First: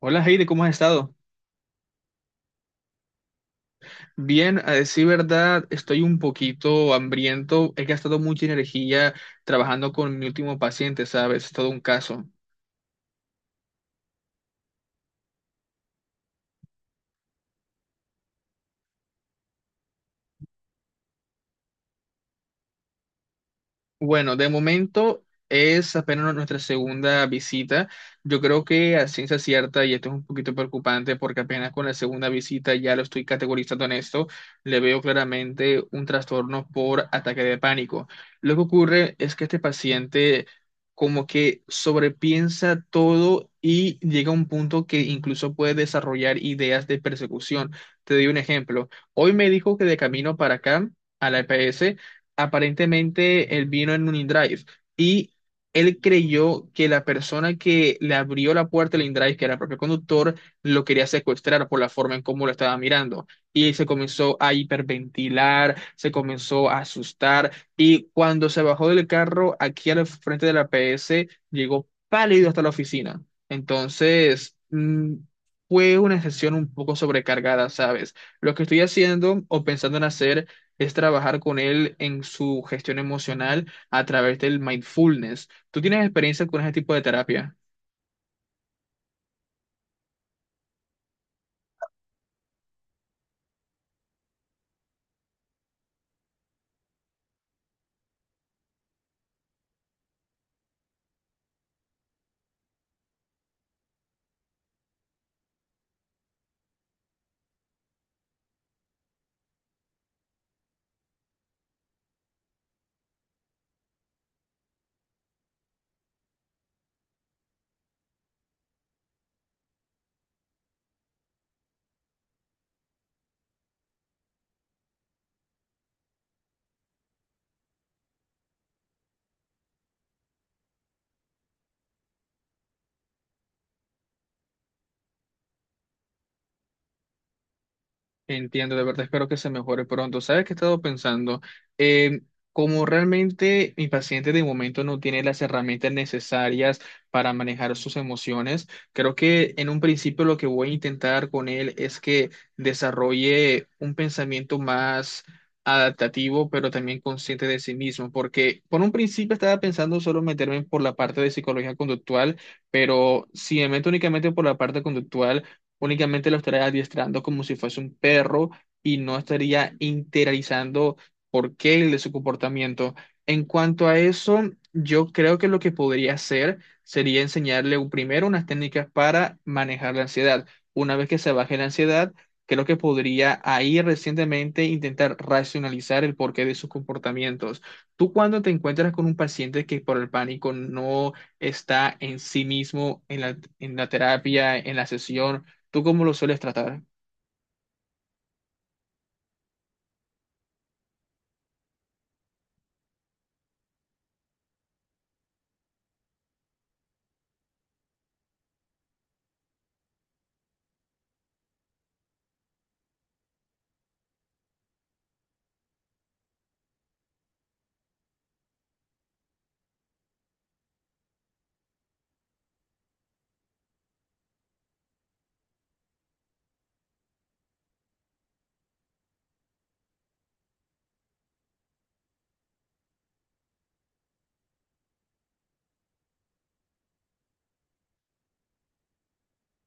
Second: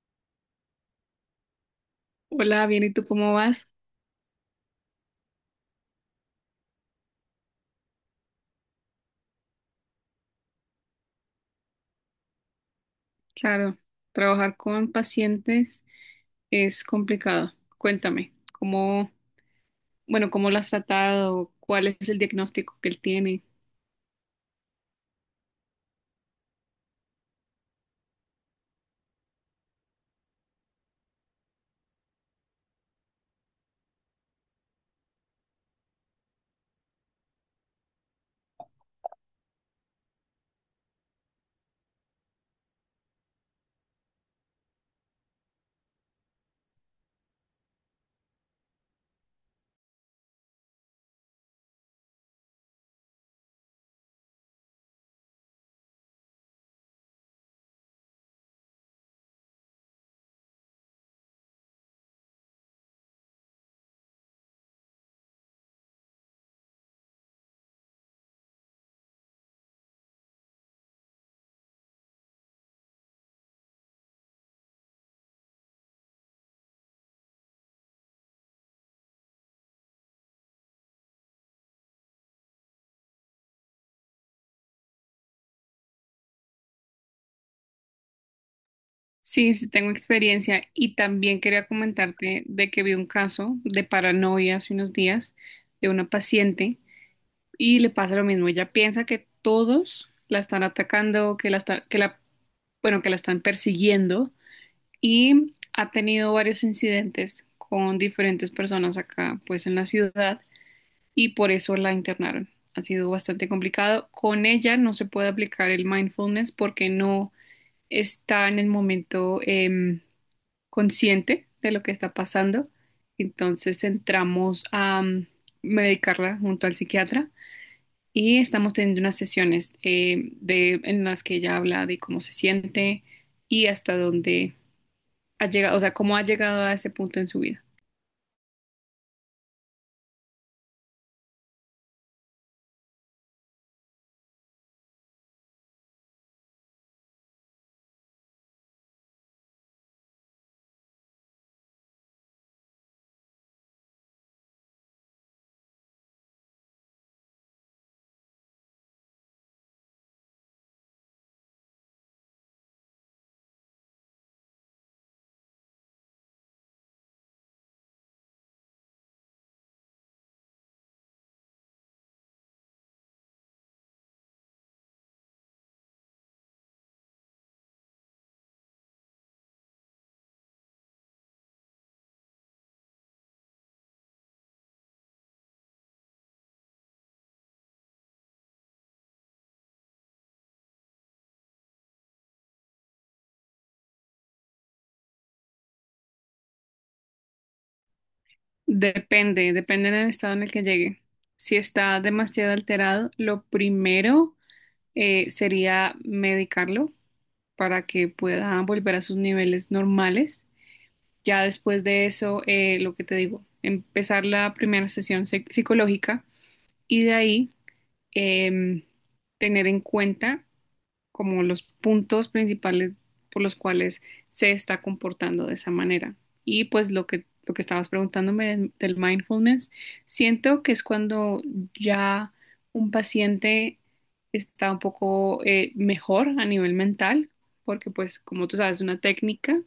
Hola Heidi, ¿cómo has estado? Hola, bien, ¿y tú cómo vas? Bien, a decir verdad, estoy un poquito hambriento. He gastado mucha energía trabajando con mi último paciente, ¿sabes? Es todo un caso. Claro, trabajar con pacientes es complicado. Cuéntame, ¿cómo lo has tratado? ¿Cuál es el diagnóstico que él tiene? Bueno, de momento es apenas nuestra segunda visita. Yo creo que a ciencia cierta, y esto es un poquito preocupante porque apenas con la segunda visita ya lo estoy categorizando en esto, le veo claramente un trastorno por ataque de pánico. Lo que ocurre es que este paciente como que sobrepiensa todo y llega a un punto que incluso puede desarrollar ideas de persecución. Te doy un ejemplo. Hoy me dijo que de camino para acá, a la EPS, aparentemente él vino en un InDrive y él creyó que la persona que le abrió la puerta del InDrive, que era el propio conductor, lo quería secuestrar por la forma en cómo lo estaba mirando. Y se comenzó a hiperventilar, se comenzó a asustar y cuando se bajó del carro aquí al frente de la PS, llegó pálido hasta la oficina. Entonces... mm, Fue una sesión un poco sobrecargada, ¿sabes? Lo que estoy haciendo o pensando en hacer es trabajar con él en su gestión emocional a través del mindfulness. ¿Tú tienes experiencia con ese tipo de terapia? Sí, sí tengo experiencia y también quería comentarte de que vi un caso de paranoia hace unos días de una paciente y le pasa lo mismo. Ella piensa que todos la están atacando, que la están persiguiendo y ha tenido varios incidentes con diferentes personas acá, pues en la ciudad, y por eso la internaron. Ha sido bastante complicado. Con ella no se puede aplicar el mindfulness porque no está en el momento consciente de lo que está pasando. Entonces entramos a medicarla junto al psiquiatra y estamos teniendo unas sesiones en las que ella habla de cómo se siente y hasta dónde ha llegado, o sea, cómo ha llegado a ese punto en su vida. Entiendo, de verdad espero que se mejore pronto. ¿Sabes qué he estado pensando? Eh, Como realmente mi paciente de momento no tiene las herramientas necesarias para manejar sus emociones, creo que en un principio lo que voy a intentar con él es que desarrolle un pensamiento más adaptativo, pero también consciente de sí mismo, porque por un principio estaba pensando solo meterme por la parte de psicología conductual, pero si me meto únicamente por la parte conductual, únicamente lo estaría adiestrando como si fuese un perro y no estaría interiorizando por qué de su comportamiento. En cuanto a eso, yo creo que lo que podría hacer sería enseñarle primero unas técnicas para manejar la ansiedad. Una vez que se baje la ansiedad, creo que podría ahí recientemente intentar racionalizar el porqué de sus comportamientos. Tú cuando te encuentras con un paciente que por el pánico no está en sí mismo en en la terapia, en la sesión, ¿tú cómo lo sueles tratar? Depende, depende del estado en el que llegue. Si está demasiado alterado, lo primero sería medicarlo para que pueda volver a sus niveles normales. Ya después de eso, lo que te digo, empezar la primera psicológica y de ahí em, tener en cuenta como los puntos principales por los cuales se está comportando de esa manera. Y pues lo que estabas preguntándome del mindfulness, siento que es cuando ya un paciente está un poco mejor a nivel mental, porque pues como tú sabes, es una técnica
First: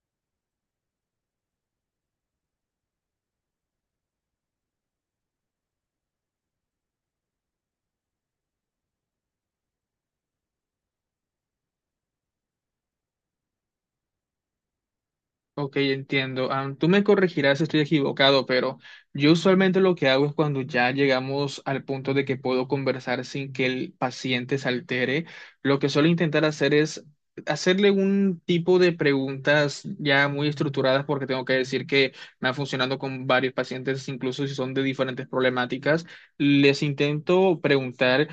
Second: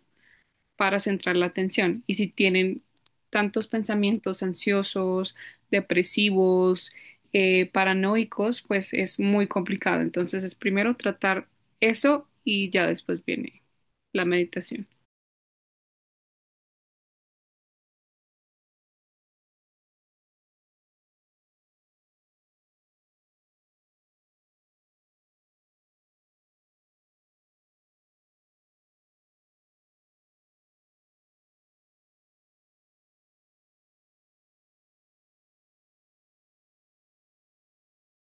para centrar la atención. Y si tienen tantos pensamientos ansiosos, depresivos, paranoicos, pues es muy complicado. Entonces es primero tratar eso y ya después viene la meditación. Ok, entiendo. Tú me corregirás si estoy equivocado, pero yo usualmente lo que hago es cuando ya llegamos al punto de que puedo conversar sin que el paciente se altere, lo que suelo intentar hacer es hacerle un tipo de preguntas ya muy estructuradas, porque tengo que decir que me ha funcionado con varios pacientes, incluso si son de diferentes problemáticas. Les intento preguntar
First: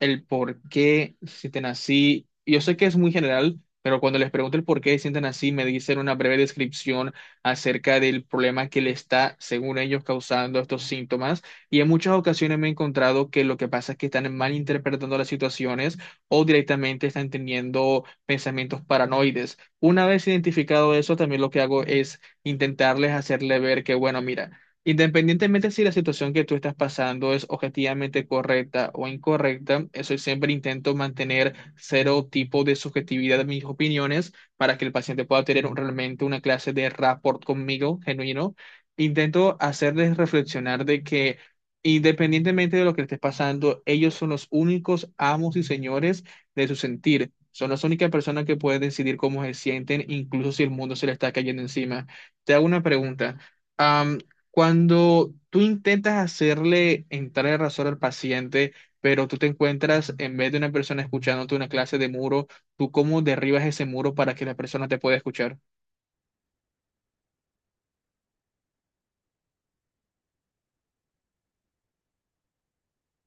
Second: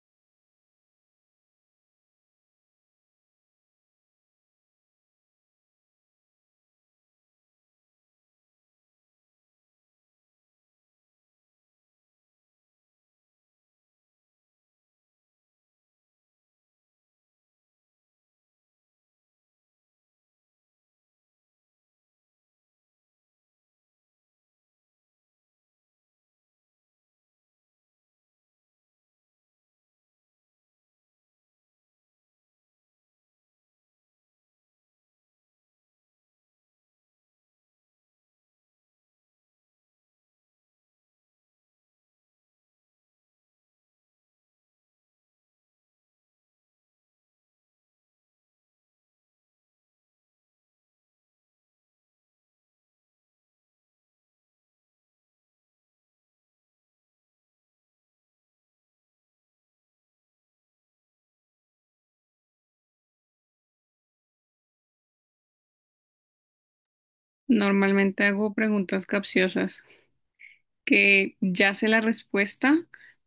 el por qué sienten así. Yo sé que es muy general, pero cuando les pregunto el por qué se sienten así, me dicen una breve descripción acerca del problema que le está, según ellos, causando estos síntomas. Y en muchas ocasiones me he encontrado que lo que pasa es que están malinterpretando las situaciones o directamente están teniendo pensamientos paranoides. Una vez identificado eso, también lo que hago es intentarles hacerle ver que, bueno, mira, independientemente si la situación que tú estás pasando es objetivamente correcta o incorrecta, eso siempre intento mantener cero tipo de subjetividad en mis opiniones para que el paciente pueda tener realmente una clase de rapport conmigo genuino. Intento hacerles reflexionar de que independientemente de lo que estés pasando, ellos son los únicos amos y señores de su sentir. Son las únicas personas que pueden decidir cómo se sienten, incluso si el mundo se le está cayendo encima. Te hago una pregunta. Cuando tú intentas hacerle entrar en razón al paciente, pero tú te encuentras en vez de una persona escuchándote una clase de muro, ¿tú cómo derribas ese muro para que la persona te pueda escuchar? Normalmente hago preguntas capciosas, que ya sé la respuesta,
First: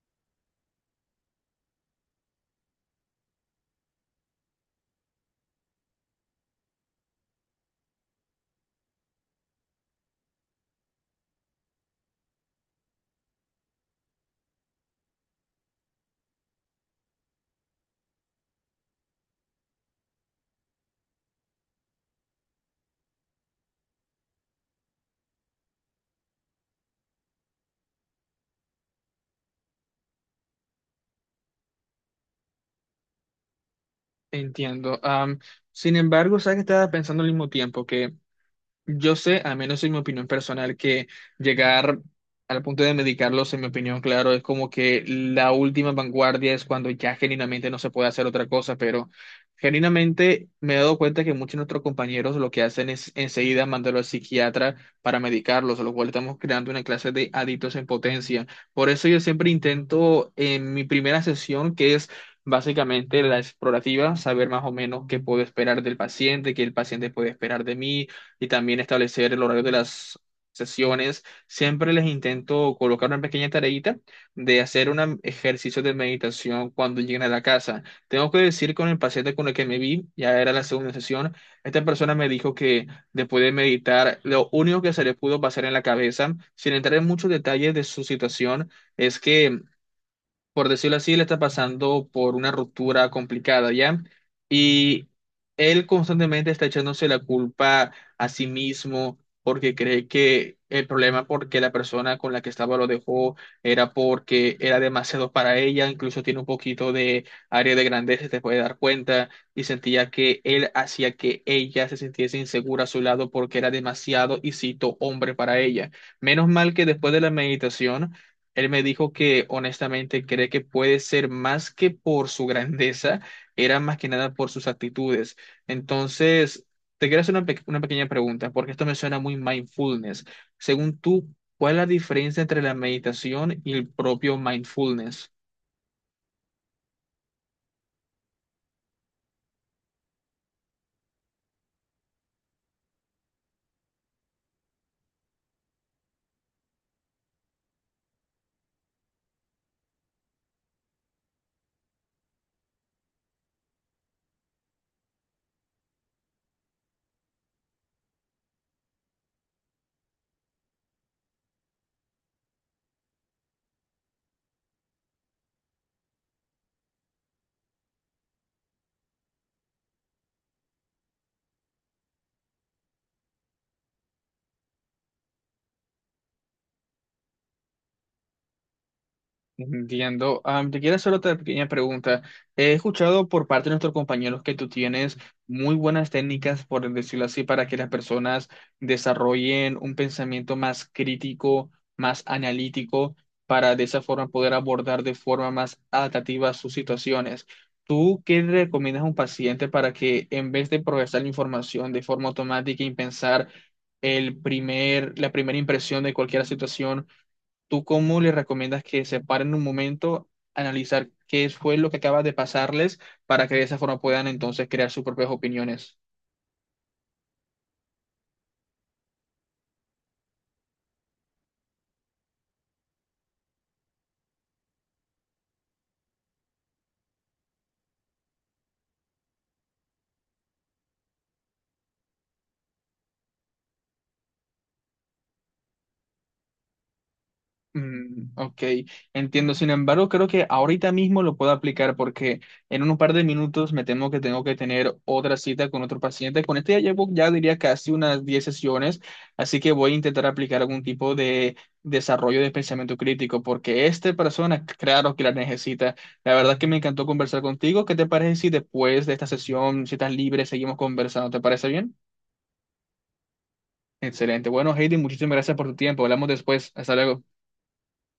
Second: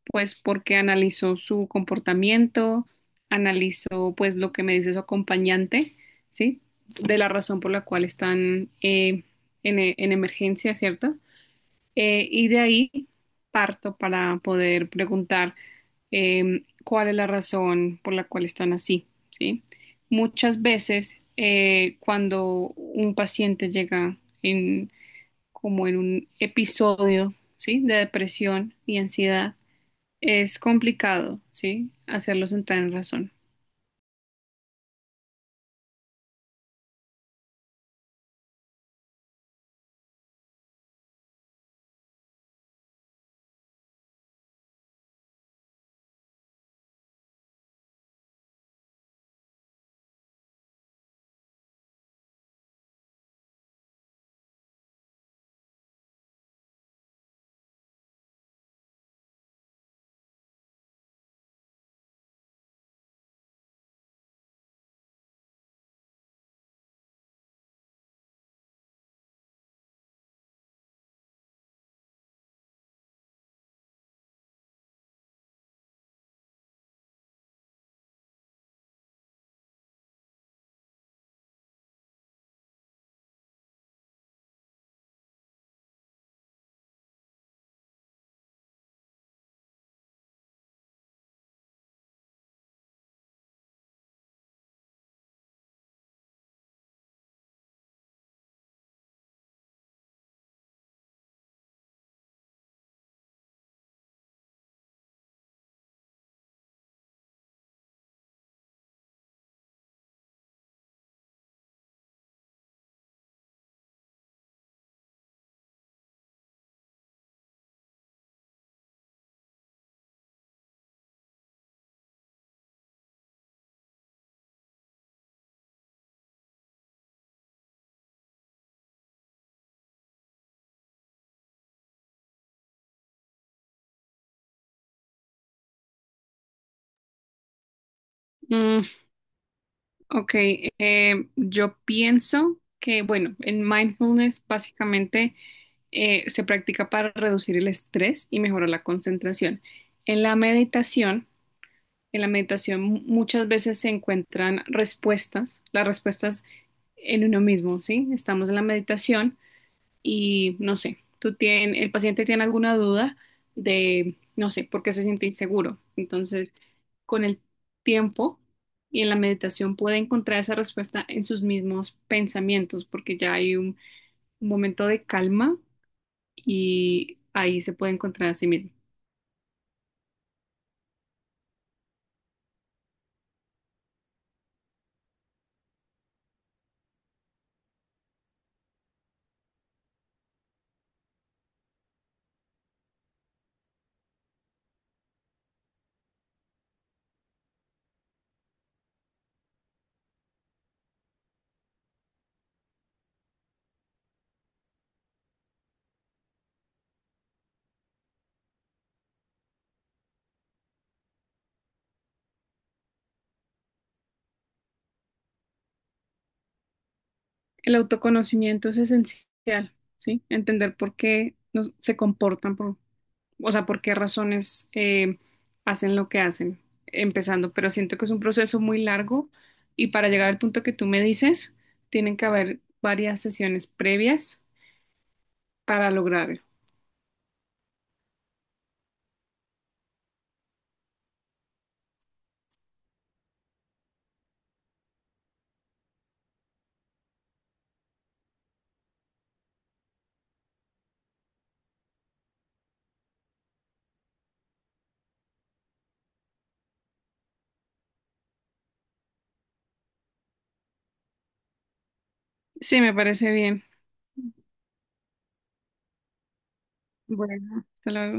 pues porque analizó su comportamiento, analizó pues lo que me dice su acompañante, ¿sí? De la razón por la cual están en emergencia, ¿cierto? Y de ahí parto para poder preguntar cuál es la razón por la cual están así, ¿sí? Muchas veces cuando un paciente llega como en un episodio, ¿sí? De depresión y ansiedad, es complicado, ¿sí? Hacerlos entrar en razón. Entiendo. Sin embargo, sabes que estaba pensando al mismo tiempo que yo sé, al menos en mi opinión personal, que llegar al punto de medicarlos, en mi opinión, claro, es como que la última vanguardia es cuando ya genuinamente no se puede hacer otra cosa, pero genuinamente me he dado cuenta que muchos de nuestros compañeros lo que hacen es enseguida mandarlo al psiquiatra para medicarlos, lo cual estamos creando una clase de adictos en potencia. Por eso yo siempre intento en mi primera sesión, que es... básicamente la explorativa, saber más o menos qué puedo esperar del paciente, qué el paciente puede esperar de mí, y también establecer el horario de las sesiones. Siempre les intento colocar una pequeña tareita de hacer un ejercicio de meditación cuando lleguen a la casa. Tengo que decir con el paciente con el que me vi, ya era la segunda sesión, esta persona me dijo que después de meditar, lo único que se le pudo pasar en la cabeza, sin entrar en muchos detalles de su situación, es que, por decirlo así, le está pasando por una ruptura complicada, ¿ya? Y él constantemente está echándose la culpa a sí mismo porque cree que el problema porque la persona con la que estaba lo dejó era porque era demasiado para ella, incluso tiene un poquito de área de grandeza, te puede dar cuenta, y sentía que él hacía que ella se sintiese insegura a su lado porque era demasiado, y cito, hombre para ella. Menos mal que después de la meditación, él me dijo que honestamente cree que puede ser más que por su grandeza, era más que nada por sus actitudes. Entonces, te quiero hacer una pequeña pregunta, porque esto me suena muy mindfulness. Según tú, ¿cuál es la diferencia entre la meditación y el propio mindfulness? Mm, ok, yo pienso que, bueno, en mindfulness básicamente se practica para reducir el estrés y mejorar la concentración. En la meditación, en la meditación muchas veces se encuentran respuestas, las respuestas en uno mismo, ¿sí? Estamos en la meditación y no sé, el paciente tiene alguna duda de, no sé, por qué se siente inseguro. Entonces, con el tiempo y en la meditación puede encontrar esa respuesta en sus mismos pensamientos, porque ya hay un momento de calma y ahí se puede encontrar a sí mismo. Entiendo. Ah, te quiero hacer otra pequeña pregunta. He escuchado por parte de nuestros compañeros que tú tienes muy buenas técnicas, por decirlo así, para que las personas desarrollen un pensamiento más crítico, más analítico, para de esa forma poder abordar de forma más adaptativa sus situaciones. ¿Tú qué le recomiendas a un paciente para que en vez de procesar la información de forma automática y pensar la primera impresión de cualquier situación, tú cómo les recomiendas que se paren un momento, analizar qué fue lo que acaba de pasarles para que de esa forma puedan entonces crear sus propias opiniones? El autoconocimiento es esencial, ¿sí? Entender por qué nos- se comportan por, o sea, por qué razones hacen lo que hacen, empezando, pero siento que es un proceso muy largo y para llegar al punto que tú me dices, tienen que haber varias sesiones previas para lograrlo. Mm, ok, entiendo. Sin embargo, creo que ahorita mismo lo puedo aplicar porque en un par de minutos me temo que tengo que tener otra cita con otro paciente. Con este ya llevo, ya diría, casi unas 10 sesiones, así que voy a intentar aplicar algún tipo de desarrollo de pensamiento crítico porque esta persona, claro que la necesita. La verdad que me encantó conversar contigo. ¿Qué te parece si después de esta sesión, si estás libre, seguimos conversando? ¿Te parece bien? Sí, me parece bien. Excelente. Bueno, Heidi, muchísimas gracias por tu tiempo. Hablamos después. Hasta luego. Bueno, hasta luego.